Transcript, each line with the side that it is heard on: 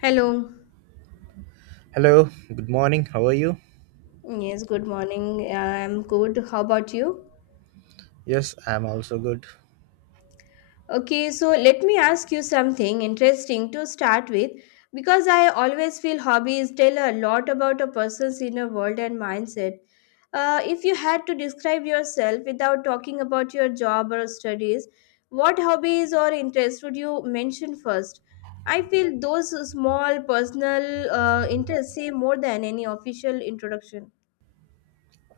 left: Hello.
right: Hello, good morning. How are you?
left: Yes, good morning. I'm good. How about you?
right: Yes, I'm also good.
left: Okay, so let me ask you something interesting to start with because I always feel hobbies tell a lot about a person's inner world and mindset. If you had to describe yourself without talking about your job or studies, what hobbies or interests would you mention first? I feel those small personal interests say more than any official introduction.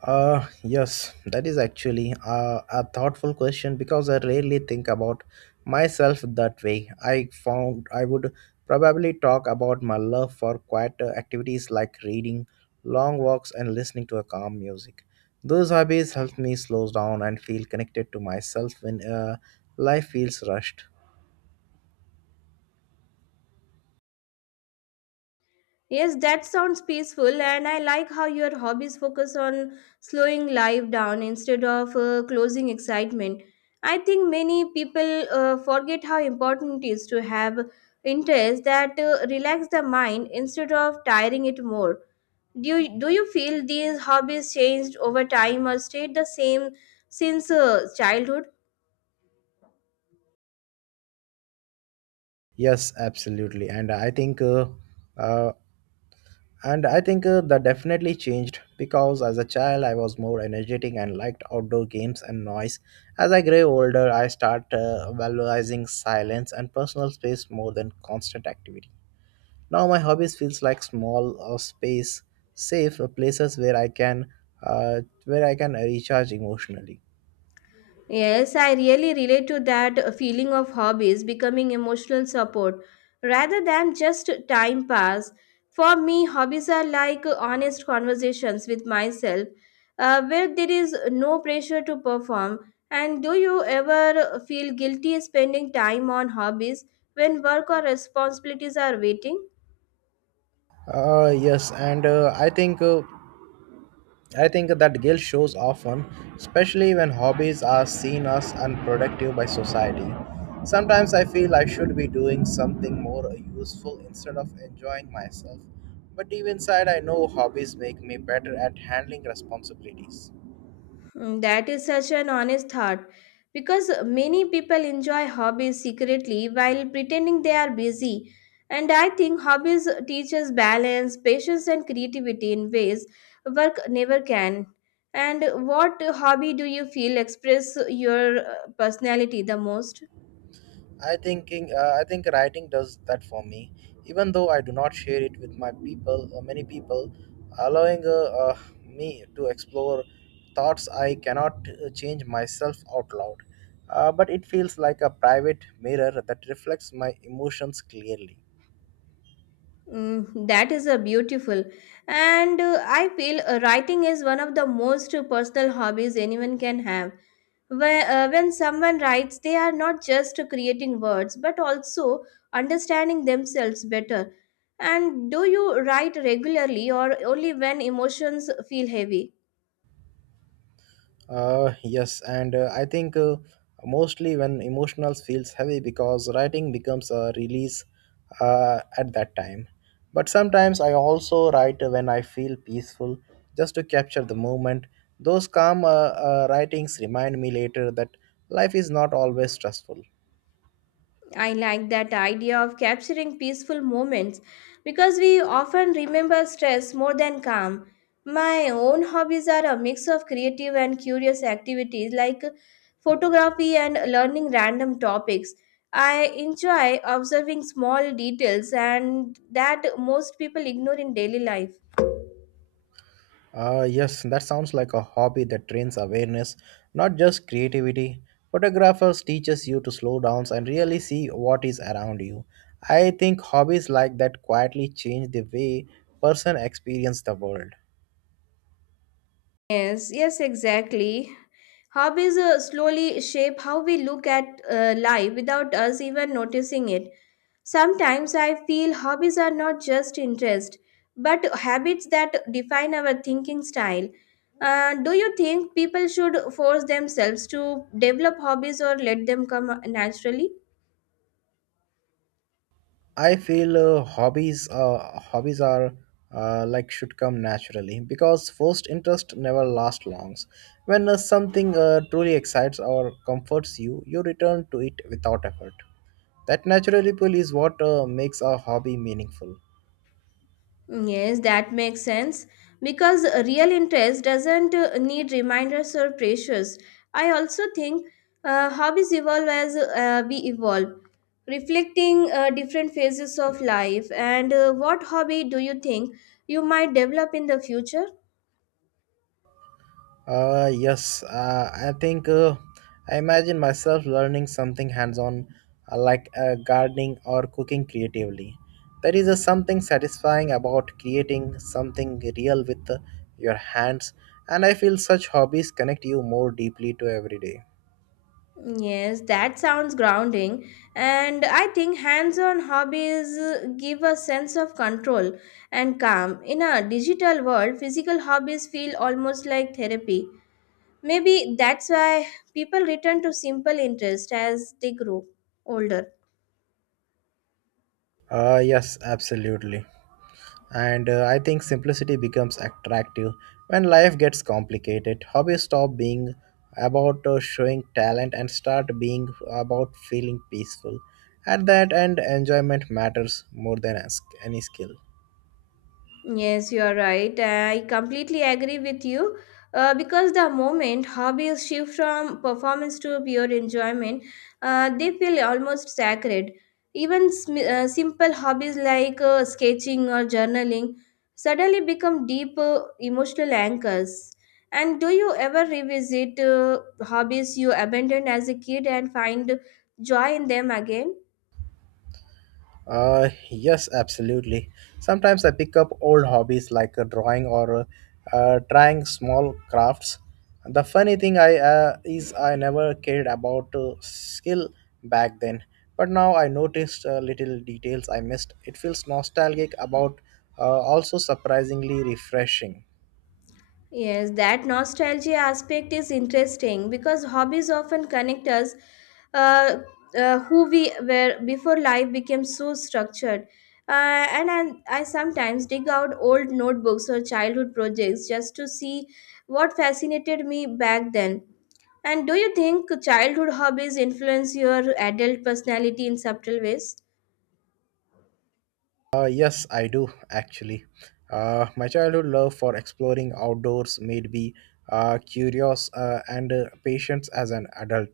right: Yes, that is actually a thoughtful question because I rarely think about myself that way. I found I would probably talk about my love for quiet activities like reading, long walks, and listening to a calm music. Those hobbies help me slow down and feel connected to myself when life feels rushed.
left: Yes, that sounds peaceful, and I like how your hobbies focus on slowing life down instead of closing excitement. I think many people forget how important it is to have interests that relax the mind instead of tiring it more. Do you feel these hobbies changed over time or stayed the same since childhood?
right: Yes, absolutely. Uh, And I think that definitely changed because as a child I was more energetic and liked outdoor games and noise. As I grew older, I start valorizing silence and personal space more than constant activity. Now my hobbies feels like small space safe places where I can recharge emotionally.
left: Yes, I really relate to that feeling of hobbies becoming emotional support rather than just time pass. For me, hobbies are like honest conversations with myself where there is no pressure to perform. And do you ever feel guilty spending time on hobbies when work or responsibilities are waiting?
right: Yes, and I think that guilt shows often, especially when hobbies are seen as unproductive by society. Sometimes I feel I should be doing something more useful instead of enjoying myself, but deep inside, I know hobbies make me better at handling responsibilities.
left: Mm, that is such an honest thought because many people enjoy hobbies secretly while pretending they are busy. And I think hobbies teach us balance, patience, and creativity in ways work never can. And what hobby do you feel express your personality the most?
right: I think writing does that for me. Even though I do not share it with many people, allowing me to explore thoughts I cannot change myself out loud. But it feels like a private mirror that reflects my emotions clearly.
left: Mm, that is a beautiful. And I feel writing is one of the most personal hobbies anyone can have. When someone writes, they are not just creating words but also understanding themselves better. And do you write regularly or only when emotions feel heavy?
right: Yes, and I think mostly when emotional feels heavy because writing becomes a release at that time. But sometimes I also write when I feel peaceful just to capture the moment. Those calm writings remind me later that life is not always stressful.
left: I like that idea of capturing peaceful moments because we often remember stress more than calm. My own hobbies are a mix of creative and curious activities like photography and learning random topics. I enjoy observing small details and that most people ignore in daily life.
right: Yes, that sounds like a hobby that trains awareness, not just creativity. Photographers teaches you to slow down and really see what is around you. I think hobbies like that quietly change the way person experience the world.
left: Yes, yes, exactly. Hobbies slowly shape how we look at life without us even noticing it. Sometimes I feel hobbies are not just interest, but habits that define our thinking style. Do you think people should force themselves to develop hobbies or let them come naturally?
right: I feel hobbies are like should come naturally because first interest never lasts longs. When something truly excites or comforts you, you return to it without effort. That natural ripple is what makes a hobby meaningful.
left: Yes, that makes sense because real interest doesn't need reminders or pressures. I also think hobbies evolve as we evolve, reflecting different phases of life. And what hobby do you think you might develop in the future?
right: Yes, I think I imagine myself learning something hands on, like gardening or cooking creatively. There is a something satisfying about creating something real with your hands, and I feel such hobbies connect you more deeply to every day.
left: Yes, that sounds grounding. And I think hands on hobbies give a sense of control and calm. In a digital world, physical hobbies feel almost like therapy. Maybe that's why people return to simple interests as they grow older.
right: Yes, absolutely. And I think simplicity becomes attractive when life gets complicated. Hobbies stop being about showing talent and start being about feeling peaceful. At that end, enjoyment matters more than any skill.
left: Yes, you are right. I completely agree with you. Because the moment hobbies shift from performance to pure enjoyment, they feel almost sacred. Even simple hobbies like sketching or journaling suddenly become deep emotional anchors. And do you ever revisit hobbies you abandoned as a kid and find joy in them again?
right: Yes, absolutely. Sometimes I pick up old hobbies like drawing or trying small crafts. The funny thing I is I never cared about skill back then, but now I noticed little details I missed. It feels nostalgic about also surprisingly refreshing.
left: Yes, that nostalgia aspect is interesting because hobbies often connect us uh, who we were before life became so structured. And I sometimes dig out old notebooks or childhood projects just to see what fascinated me back then. And do you think childhood hobbies influence your adult personality in subtle ways?
right: Yes, I do actually. My childhood love for exploring outdoors made me curious and patient as an adult.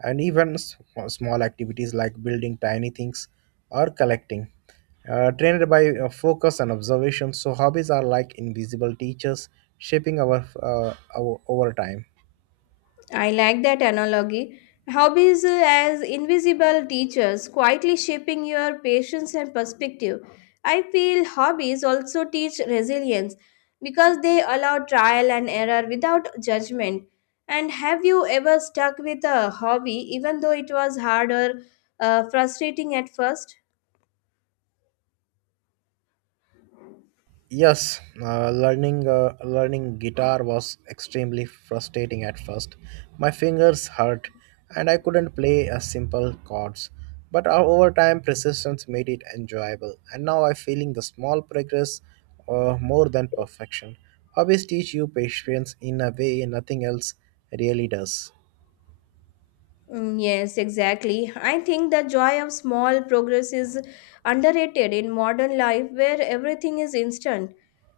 right: And even small activities like building tiny things or collecting. Trained by focus and observation, so hobbies are like invisible teachers shaping our over time.
left: I like that analogy. Hobbies as invisible teachers, quietly shaping your patience and perspective. I feel hobbies also teach resilience because they allow trial and error without judgment. And have you ever stuck with a hobby even though it was hard or frustrating at first?
right: Yes, learning guitar was extremely frustrating at first. My fingers hurt, and I couldn't play a simple chords. But over time, persistence made it enjoyable, and now I'm feeling the small progress more than perfection. Hobbies teach you patience in a way nothing else really does.
left: Mm, yes, exactly. I think the joy of small progress is underrated in modern life where everything is instant.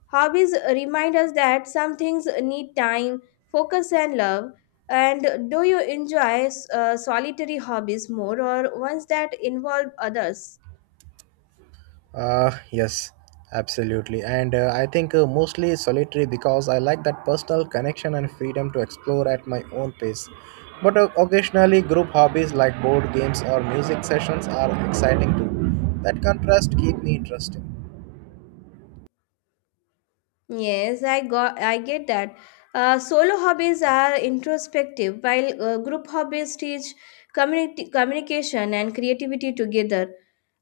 left: Hobbies remind us that some things need time, focus, and love. And do you enjoy solitary hobbies more or ones that involve others?
right: Yes, absolutely. And I think mostly solitary because I like that personal connection and freedom to explore at my own pace. But occasionally, group hobbies like board games or music sessions are exciting too. That contrast keep me interested.
left: Yes, I get that. Solo hobbies are introspective, while group hobbies teach community communication and creativity together.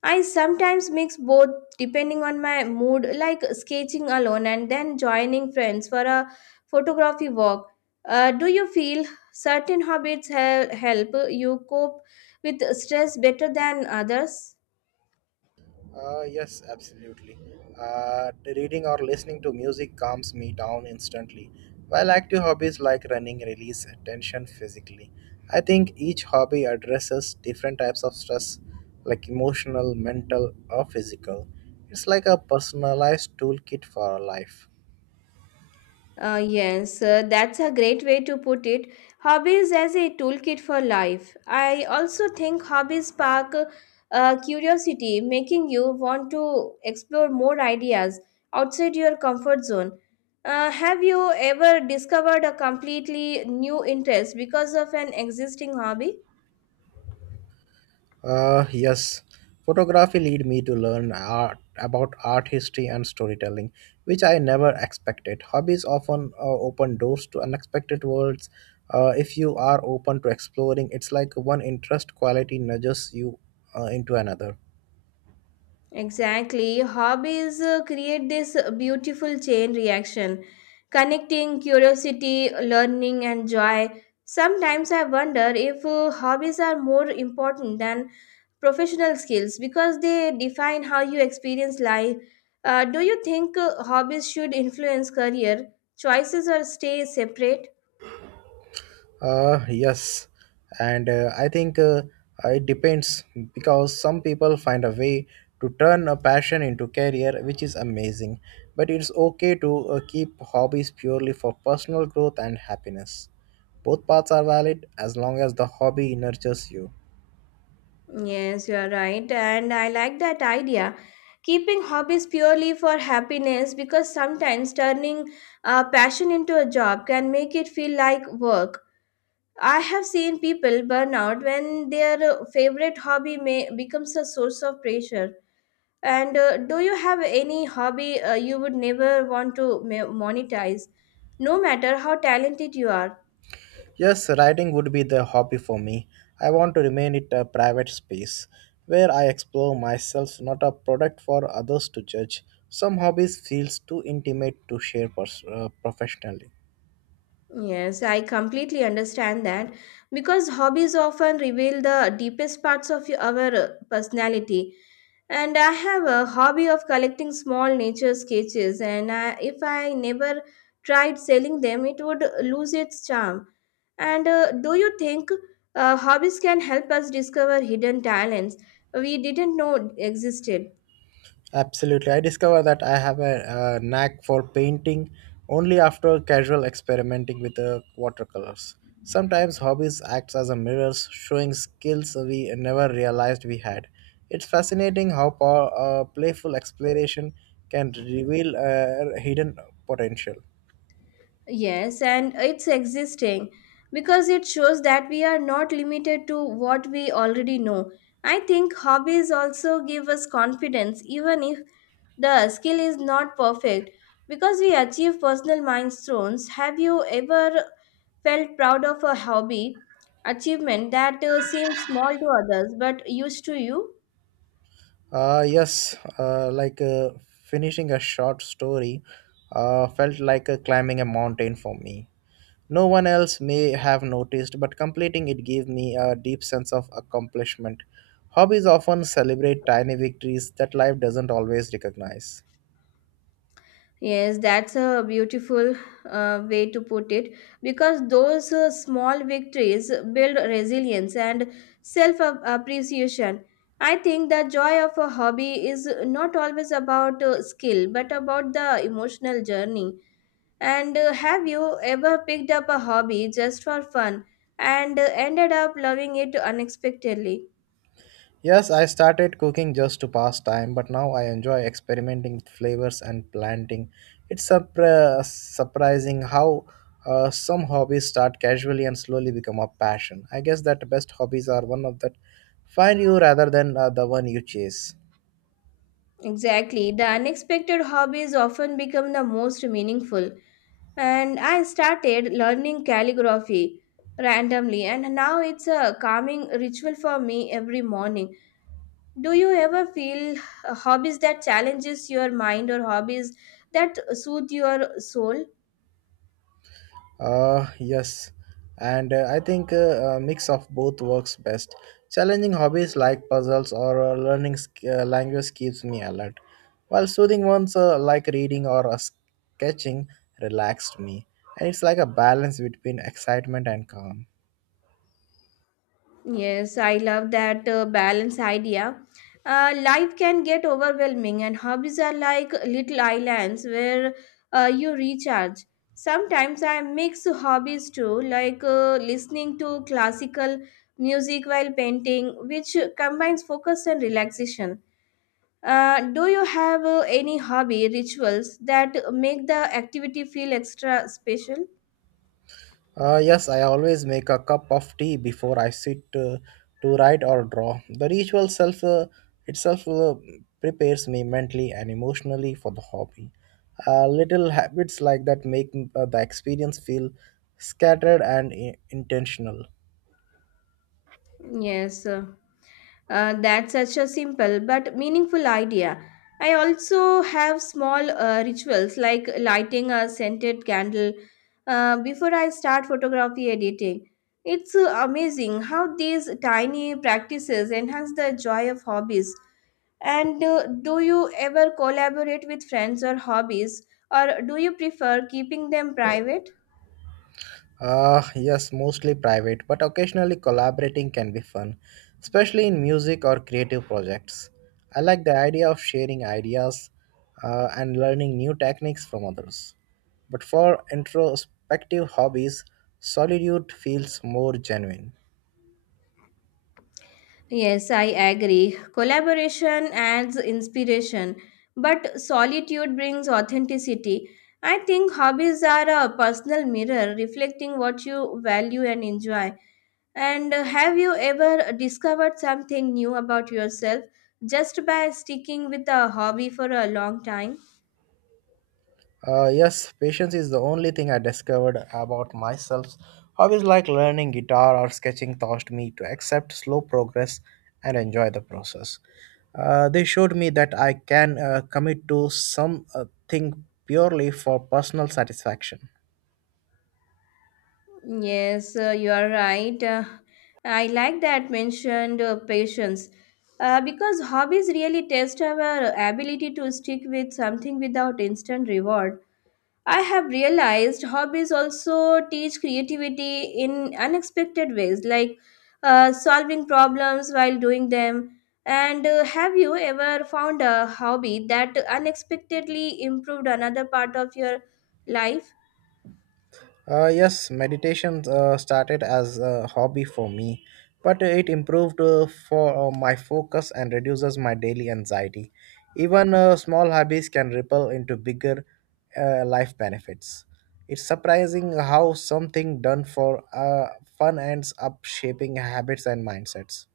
left: I sometimes mix both depending on my mood, like sketching alone and then joining friends for a photography walk. Do you feel certain hobbies help you cope with stress better than others?
right: Yes, absolutely. Reading or listening to music calms me down instantly, while active hobbies like running release tension physically. I think each hobby addresses different types of stress, like emotional, mental, or physical. It's like a personalized toolkit for our life.
left: Yes, that's a great way to put it. Hobbies as a toolkit for life. I also think hobbies spark curiosity, making you want to explore more ideas outside your comfort zone. Have you ever discovered a completely new interest because of an existing hobby?
right: Yes, photography lead me to learn art about art history and storytelling, which I never expected. Hobbies often open doors to unexpected worlds. If you are open to exploring, it's like one interest quality nudges you into another.
left: Exactly. Hobbies create this beautiful chain reaction, connecting curiosity, learning, and joy. Sometimes I wonder if hobbies are more important than professional skills because they define how you experience life. Do you think hobbies should influence career choices or stay separate?
right: Yes, and I think it depends because some people find a way to turn a passion into career, which is amazing. But it's okay to keep hobbies purely for personal growth and happiness. Both paths are valid as long as the hobby nurtures you.
left: Yes, you are right. And I like that idea. Keeping hobbies purely for happiness because sometimes turning a passion into a job can make it feel like work. I have seen people burn out when their favorite hobby may becomes a source of pressure. And do you have any hobby you would never want to monetize, no matter how talented you are?
right: Yes, writing would be the hobby for me. I want to remain it a private space where I explore myself, not a product for others to judge. Some hobbies feels too intimate to share professionally.
left: Yes, I completely understand that because hobbies often reveal the deepest parts of our personality. And I have a hobby of collecting small nature sketches, and I, if I never tried selling them, it would lose its charm. And do you think hobbies can help us discover hidden talents we didn't know existed?
right: Absolutely. I discovered that I have a knack for painting only after casual experimenting with the watercolors. Sometimes hobbies act as a mirrors, showing skills we never realized we had. It's fascinating how playful exploration can reveal hidden potential.
left: Yes, and it's existing because it shows that we are not limited to what we already know. I think hobbies also give us confidence, even if the skill is not perfect, because we achieve personal milestones. Have you ever felt proud of a hobby achievement that seemed small to others but used to you?
right: Yes, like finishing a short story felt like climbing a mountain for me. No one else may have noticed, but completing it gave me a deep sense of accomplishment. Hobbies often celebrate tiny victories that life doesn't always recognize.
left: Yes, that's a beautiful way to put it because those small victories build resilience and self appreciation. I think the joy of a hobby is not always about skill but about the emotional journey. And have you ever picked up a hobby just for fun and ended up loving it unexpectedly?
right: Yes, I started cooking just to pass time, but now I enjoy experimenting with flavors and planting. It's surprising how some hobbies start casually and slowly become a passion. I guess that best hobbies are one of that find you rather than the one you chase.
left: Exactly, the unexpected hobbies often become the most meaningful. And I started learning calligraphy randomly and now it's a calming ritual for me every morning. Do you ever feel hobbies that challenges your mind or hobbies that soothe your soul?
right: Yes, and I think a mix of both works best. Challenging hobbies like puzzles or learning language keeps me alert, while soothing ones like reading or sketching relaxed me. And it's like a balance between excitement and calm.
left: Yes, I love that balance idea. Life can get overwhelming, and hobbies are like little islands where you recharge. Sometimes I mix hobbies too, like listening to classical music while painting, which combines focus and relaxation. Do you have any hobby rituals that make the activity feel extra special?
right: Yes, I always make a cup of tea before I sit to write or draw. The ritual self itself prepares me mentally and emotionally for the hobby. Little habits like that make the experience feel scattered and intentional.
left: Yes. That's such a simple but meaningful idea. I also have small rituals like lighting a scented candle before I start photography editing. It's amazing how these tiny practices enhance the joy of hobbies. And do you ever collaborate with friends or hobbies, or do you prefer keeping them private?
right: Yes, mostly private, but occasionally collaborating can be fun, especially in music or creative projects. I like the idea of sharing ideas and learning new techniques from others. But for introspective hobbies, solitude feels more genuine.
left: Yes, I agree. Collaboration adds inspiration, but solitude brings authenticity. I think hobbies are a personal mirror reflecting what you value and enjoy. And have you ever discovered something new about yourself just by sticking with a hobby for a long time?
right: Yes, patience is the only thing I discovered about myself. Hobbies like learning guitar or sketching taught me to accept slow progress and enjoy the process. They showed me that I can commit to something purely for personal satisfaction.
left: Yes, you are right. I like that mentioned patience because hobbies really test our ability to stick with something without instant reward. I have realized hobbies also teach creativity in unexpected ways, like solving problems while doing them. And have you ever found a hobby that unexpectedly improved another part of your life?
right: Yes, meditation started as a hobby for me, but it improved for my focus and reduces my daily anxiety. Even small hobbies can ripple into bigger life benefits. It's surprising how something done for fun ends up shaping habits and mindsets.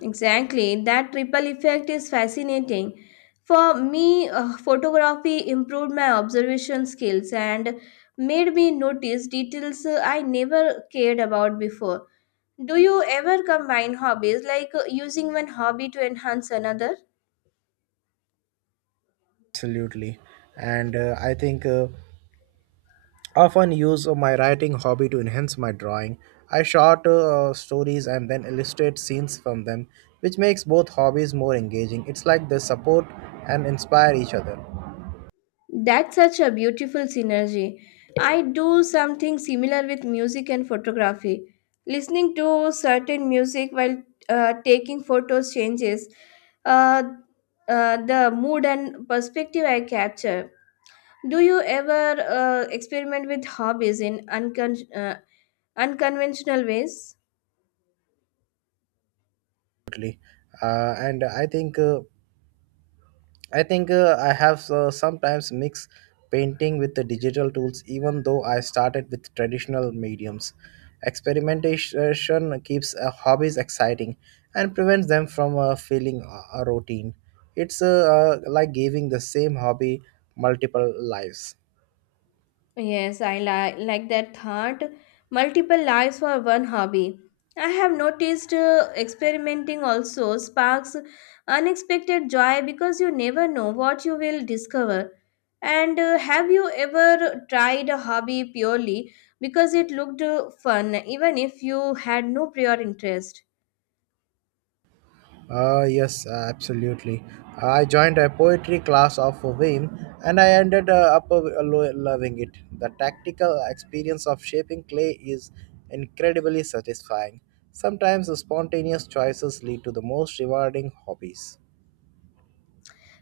left: Exactly, that triple effect is fascinating. For me, photography improved my observation skills and made me notice details I never cared about before. Do you ever combine hobbies, like using one hobby to enhance another?
right: Absolutely. And I think often use my writing hobby to enhance my drawing. I short stories and then illustrate scenes from them, which makes both hobbies more engaging. It's like they support and inspire each other.
left: That's such a beautiful synergy. I do something similar with music and photography. Listening to certain music while taking photos changes uh, the mood and perspective I capture. Do you ever experiment with hobbies in unconventional ways?
right: Totally. And I think I have sometimes mixed painting with the digital tools, even though I started with traditional mediums. Experimentation keeps hobbies exciting and prevents them from feeling a routine. It's like giving the same hobby multiple lives.
left: Yes, I like that thought. Multiple lives for one hobby. I have noticed experimenting also sparks unexpected joy because you never know what you will discover. And have you ever tried a hobby purely because it looked fun, even if you had no prior interest?
right: Yes, absolutely. I joined a poetry class of Vim and I ended up loving it. The tactical experience of shaping clay is incredibly satisfying. Sometimes the spontaneous choices lead to the most rewarding hobbies.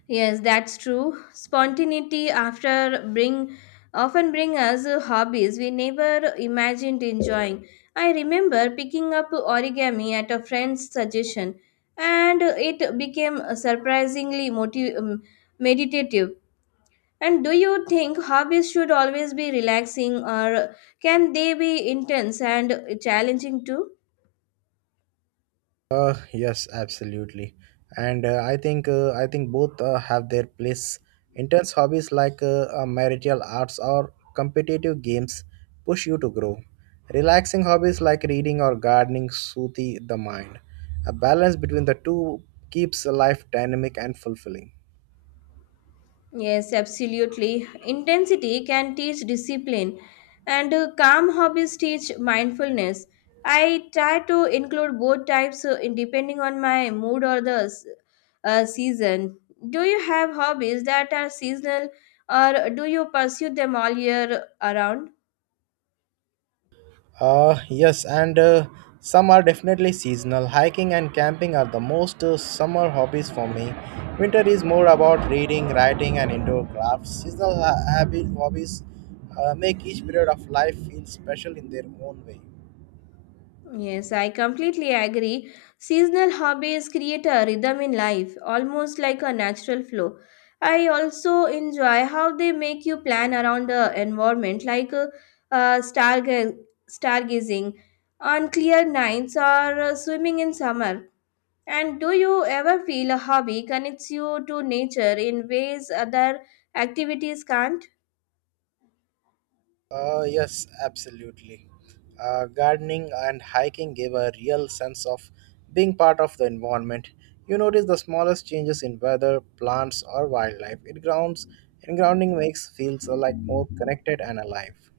left: Yes, that's true. Spontaneity after bring often bring us hobbies we never imagined enjoying. I remember picking up origami at a friend's suggestion, and it became surprisingly meditative. And do you think hobbies should always be relaxing, or can they be intense and challenging too?
right: Yes, absolutely. And I think both have their place. Intense hobbies like martial arts or competitive games push you to grow. Relaxing hobbies like reading or gardening soothe the mind. A balance between the two keeps life dynamic and fulfilling.
left: Yes, absolutely. Intensity can teach discipline, and calm hobbies teach mindfulness. I try to include both types depending on my mood or the season. Do you have hobbies that are seasonal, or do you pursue them all year around?
right: Yes, and some are definitely seasonal. Hiking and camping are the most summer hobbies for me. Winter is more about reading, writing, and indoor crafts. Seasonal hobbies make each period of life feel special in their own way.
left: Yes, I completely agree. Seasonal hobbies create a rhythm in life, almost like a natural flow. I also enjoy how they make you plan around the environment, like uh, starga- stargazing on clear nights or swimming in summer. And do you ever feel a hobby connects you to nature in ways other activities can't?
right: Yes, absolutely. Gardening and hiking give a real sense of being part of the environment. You notice the smallest changes in weather, plants, or wildlife. It grounds and grounding makes feels like more connected and alive.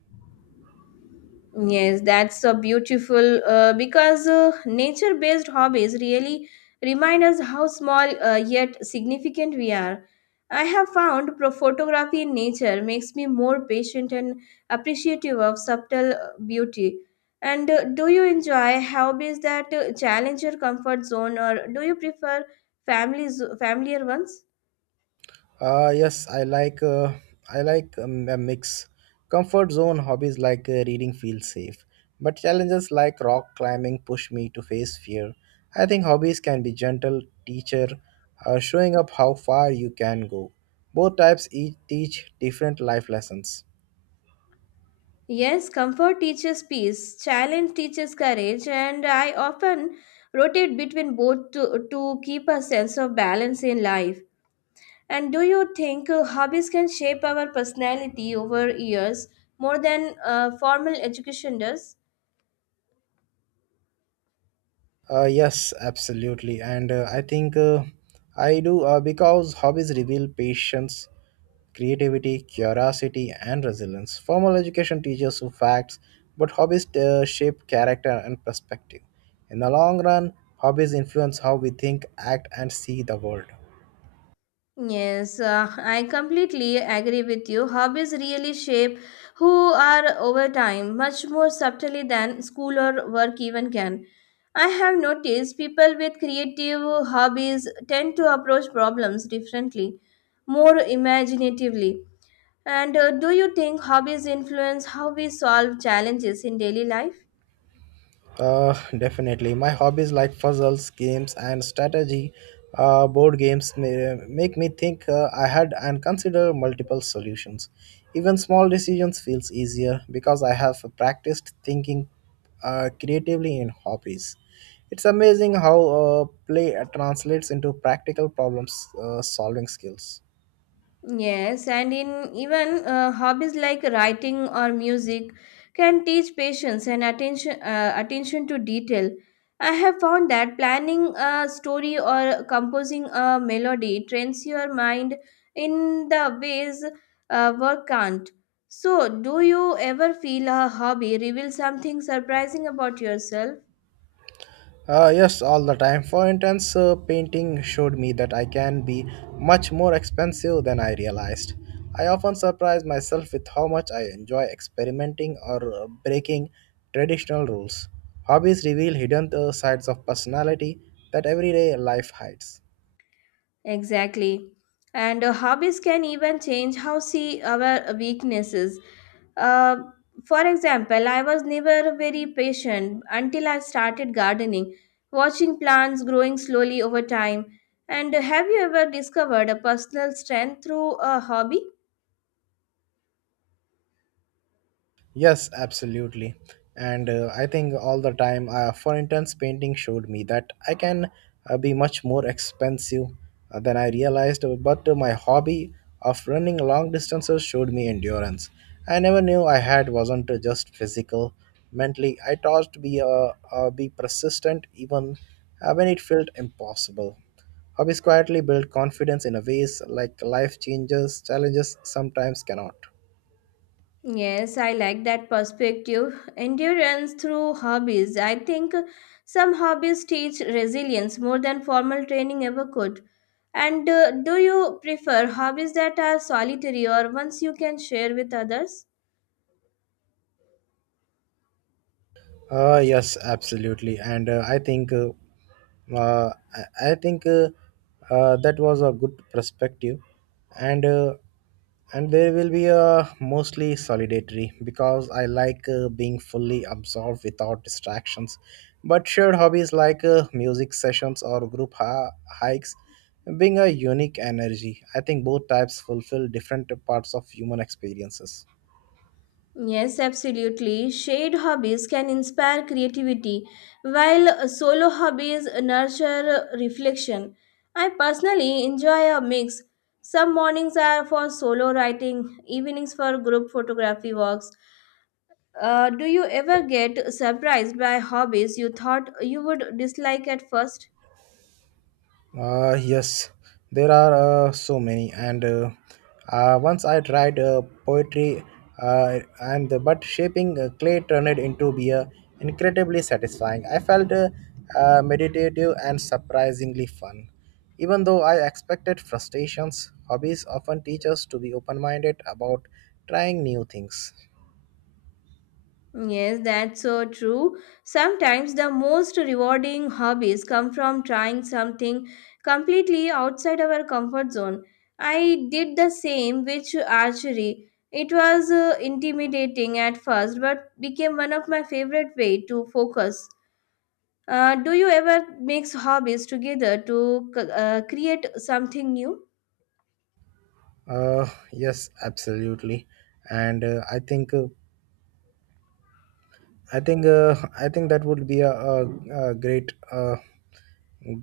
left: Yes, that's so beautiful because nature based hobbies really remind us how small yet significant we are. I have found photography in nature makes me more patient and appreciative of subtle beauty. And do you enjoy hobbies that challenge your comfort zone or do you prefer familiar ones?
right: Yes, I like a mix. Comfort zone hobbies like reading feel safe, but challenges like rock climbing push me to face fear. I think hobbies can be gentle teacher, showing up how far you can go. Both types each teach different life lessons.
left: Yes, comfort teaches peace, challenge teaches courage, and I often rotate between both to keep a sense of balance in life. And do you think hobbies can shape our personality over years more than formal education does?
right: Yes, absolutely. And I do because hobbies reveal patience, creativity, curiosity, and resilience. Formal education teaches you facts, but hobbies shape character and perspective. In the long run, hobbies influence how we think, act, and see the world.
left: Yes, I completely agree with you. Hobbies really shape who are over time, much more subtly than school or work even can. I have noticed people with creative hobbies tend to approach problems differently, more imaginatively. And do you think hobbies influence how we solve challenges in daily life?
right: Definitely. My hobbies like puzzles, games, and strategy, board games make me think ahead and consider multiple solutions. Even small decisions feels easier because I have practiced thinking creatively in hobbies. It's amazing how play translates into practical problems solving skills.
left: Yes, and in even hobbies like writing or music can teach patience and attention to detail. I have found that planning a story or composing a melody trains your mind in the ways work can't. So, do you ever feel a hobby reveals something surprising about yourself?
right: Yes, all the time. For instance, painting showed me that I can be much more expensive than I realized. I often surprise myself with how much I enjoy experimenting or breaking traditional rules. Hobbies reveal hidden sides of personality that everyday life hides.
left: Exactly. And hobbies can even change how see our weaknesses. Uh, for example, I was never very patient until I started gardening, watching plants growing slowly over time. And have you ever discovered a personal strength through a hobby?
right: Yes, absolutely. And I think all the time. For instance, painting showed me that I can be much more expensive than I realized. But my hobby of running long distances showed me endurance. I never knew I had wasn't just physical. Mentally, I taught to be persistent even when it felt impossible. Hobbies quietly build confidence in a ways like life changes challenges sometimes cannot.
left: Yes, I like that perspective. Endurance through hobbies. I think some hobbies teach resilience more than formal training ever could. And do you prefer hobbies that are solitary or ones you can share with others?
right: Yes, absolutely, and I think that was a good perspective, and uh, and there will be a mostly solitary because I like being fully absorbed without distractions. But shared hobbies like music sessions or group hikes bring a unique energy. I think both types fulfill different parts of human experiences.
left: Yes, absolutely. Shared hobbies can inspire creativity, while solo hobbies nurture reflection. I personally enjoy a mix. Some mornings are for solo writing, evenings for group photography walks. Do you ever get surprised by hobbies you thought you would dislike at first?
right: Yes, there are so many, and once I tried poetry, and but shaping clay turned it into beer incredibly satisfying. I felt meditative and surprisingly fun, even though I expected frustrations. Hobbies often teach us to be open-minded about trying new things.
left: Yes, that's so true. Sometimes the most rewarding hobbies come from trying something completely outside our comfort zone. I did the same with archery. It was intimidating at first, but became one of my favorite way to focus. Do you ever mix hobbies together to create something new?
right: Uh, yes, absolutely, and I think that would be a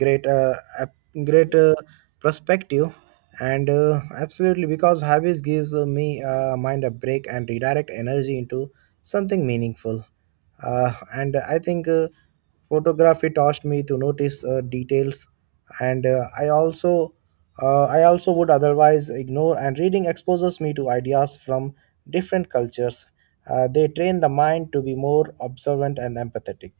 right: great uh, ap- great perspective, and absolutely because hobbies gives me mind a break and redirect energy into something meaningful. And I think, photography taught me to notice details, and I also would otherwise ignore, and reading exposes me to ideas from different cultures. They train the mind to be more observant and empathetic.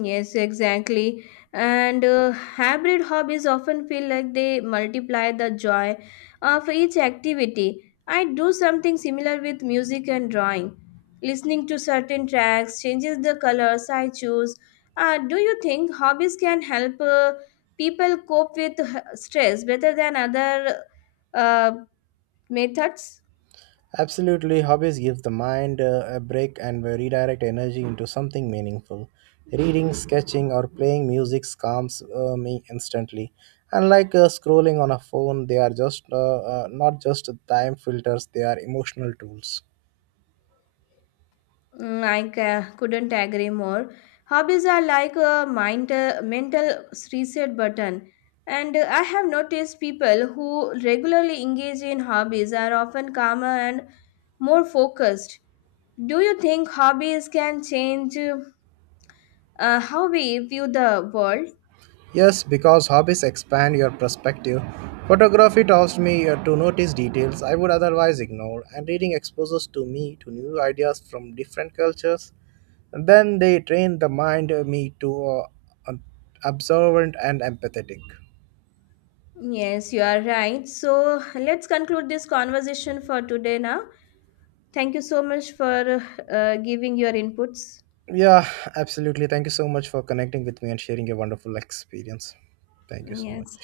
left: Yes, exactly. And hybrid hobbies often feel like they multiply the joy of each activity. I do something similar with music and drawing. Listening to certain tracks changes the colors I choose. Do you think hobbies can help people cope with stress better than other uh, methods?
right: Absolutely, hobbies give the mind a break and redirect energy into something meaningful. Reading, sketching, or playing music calms me instantly. Unlike scrolling on a phone, they are just not just time filters; they are emotional tools.
left: Mm, couldn't agree more. Hobbies are like a mental reset button. And I have noticed people who regularly engage in hobbies are often calmer and more focused. Do you think hobbies can change how we view the world?
right: Yes, because hobbies expand your perspective. Photography taught me to notice details I would otherwise ignore, and reading exposes to me to new ideas from different cultures. Then they train the mind me to uh, observant and empathetic.
left: Yes, you are right. So let's conclude this conversation for today now. Thank you so much for giving your inputs.
right: Yeah, absolutely. Thank you so much for connecting with me and sharing your wonderful experience. Thank you so much.
left: Yes.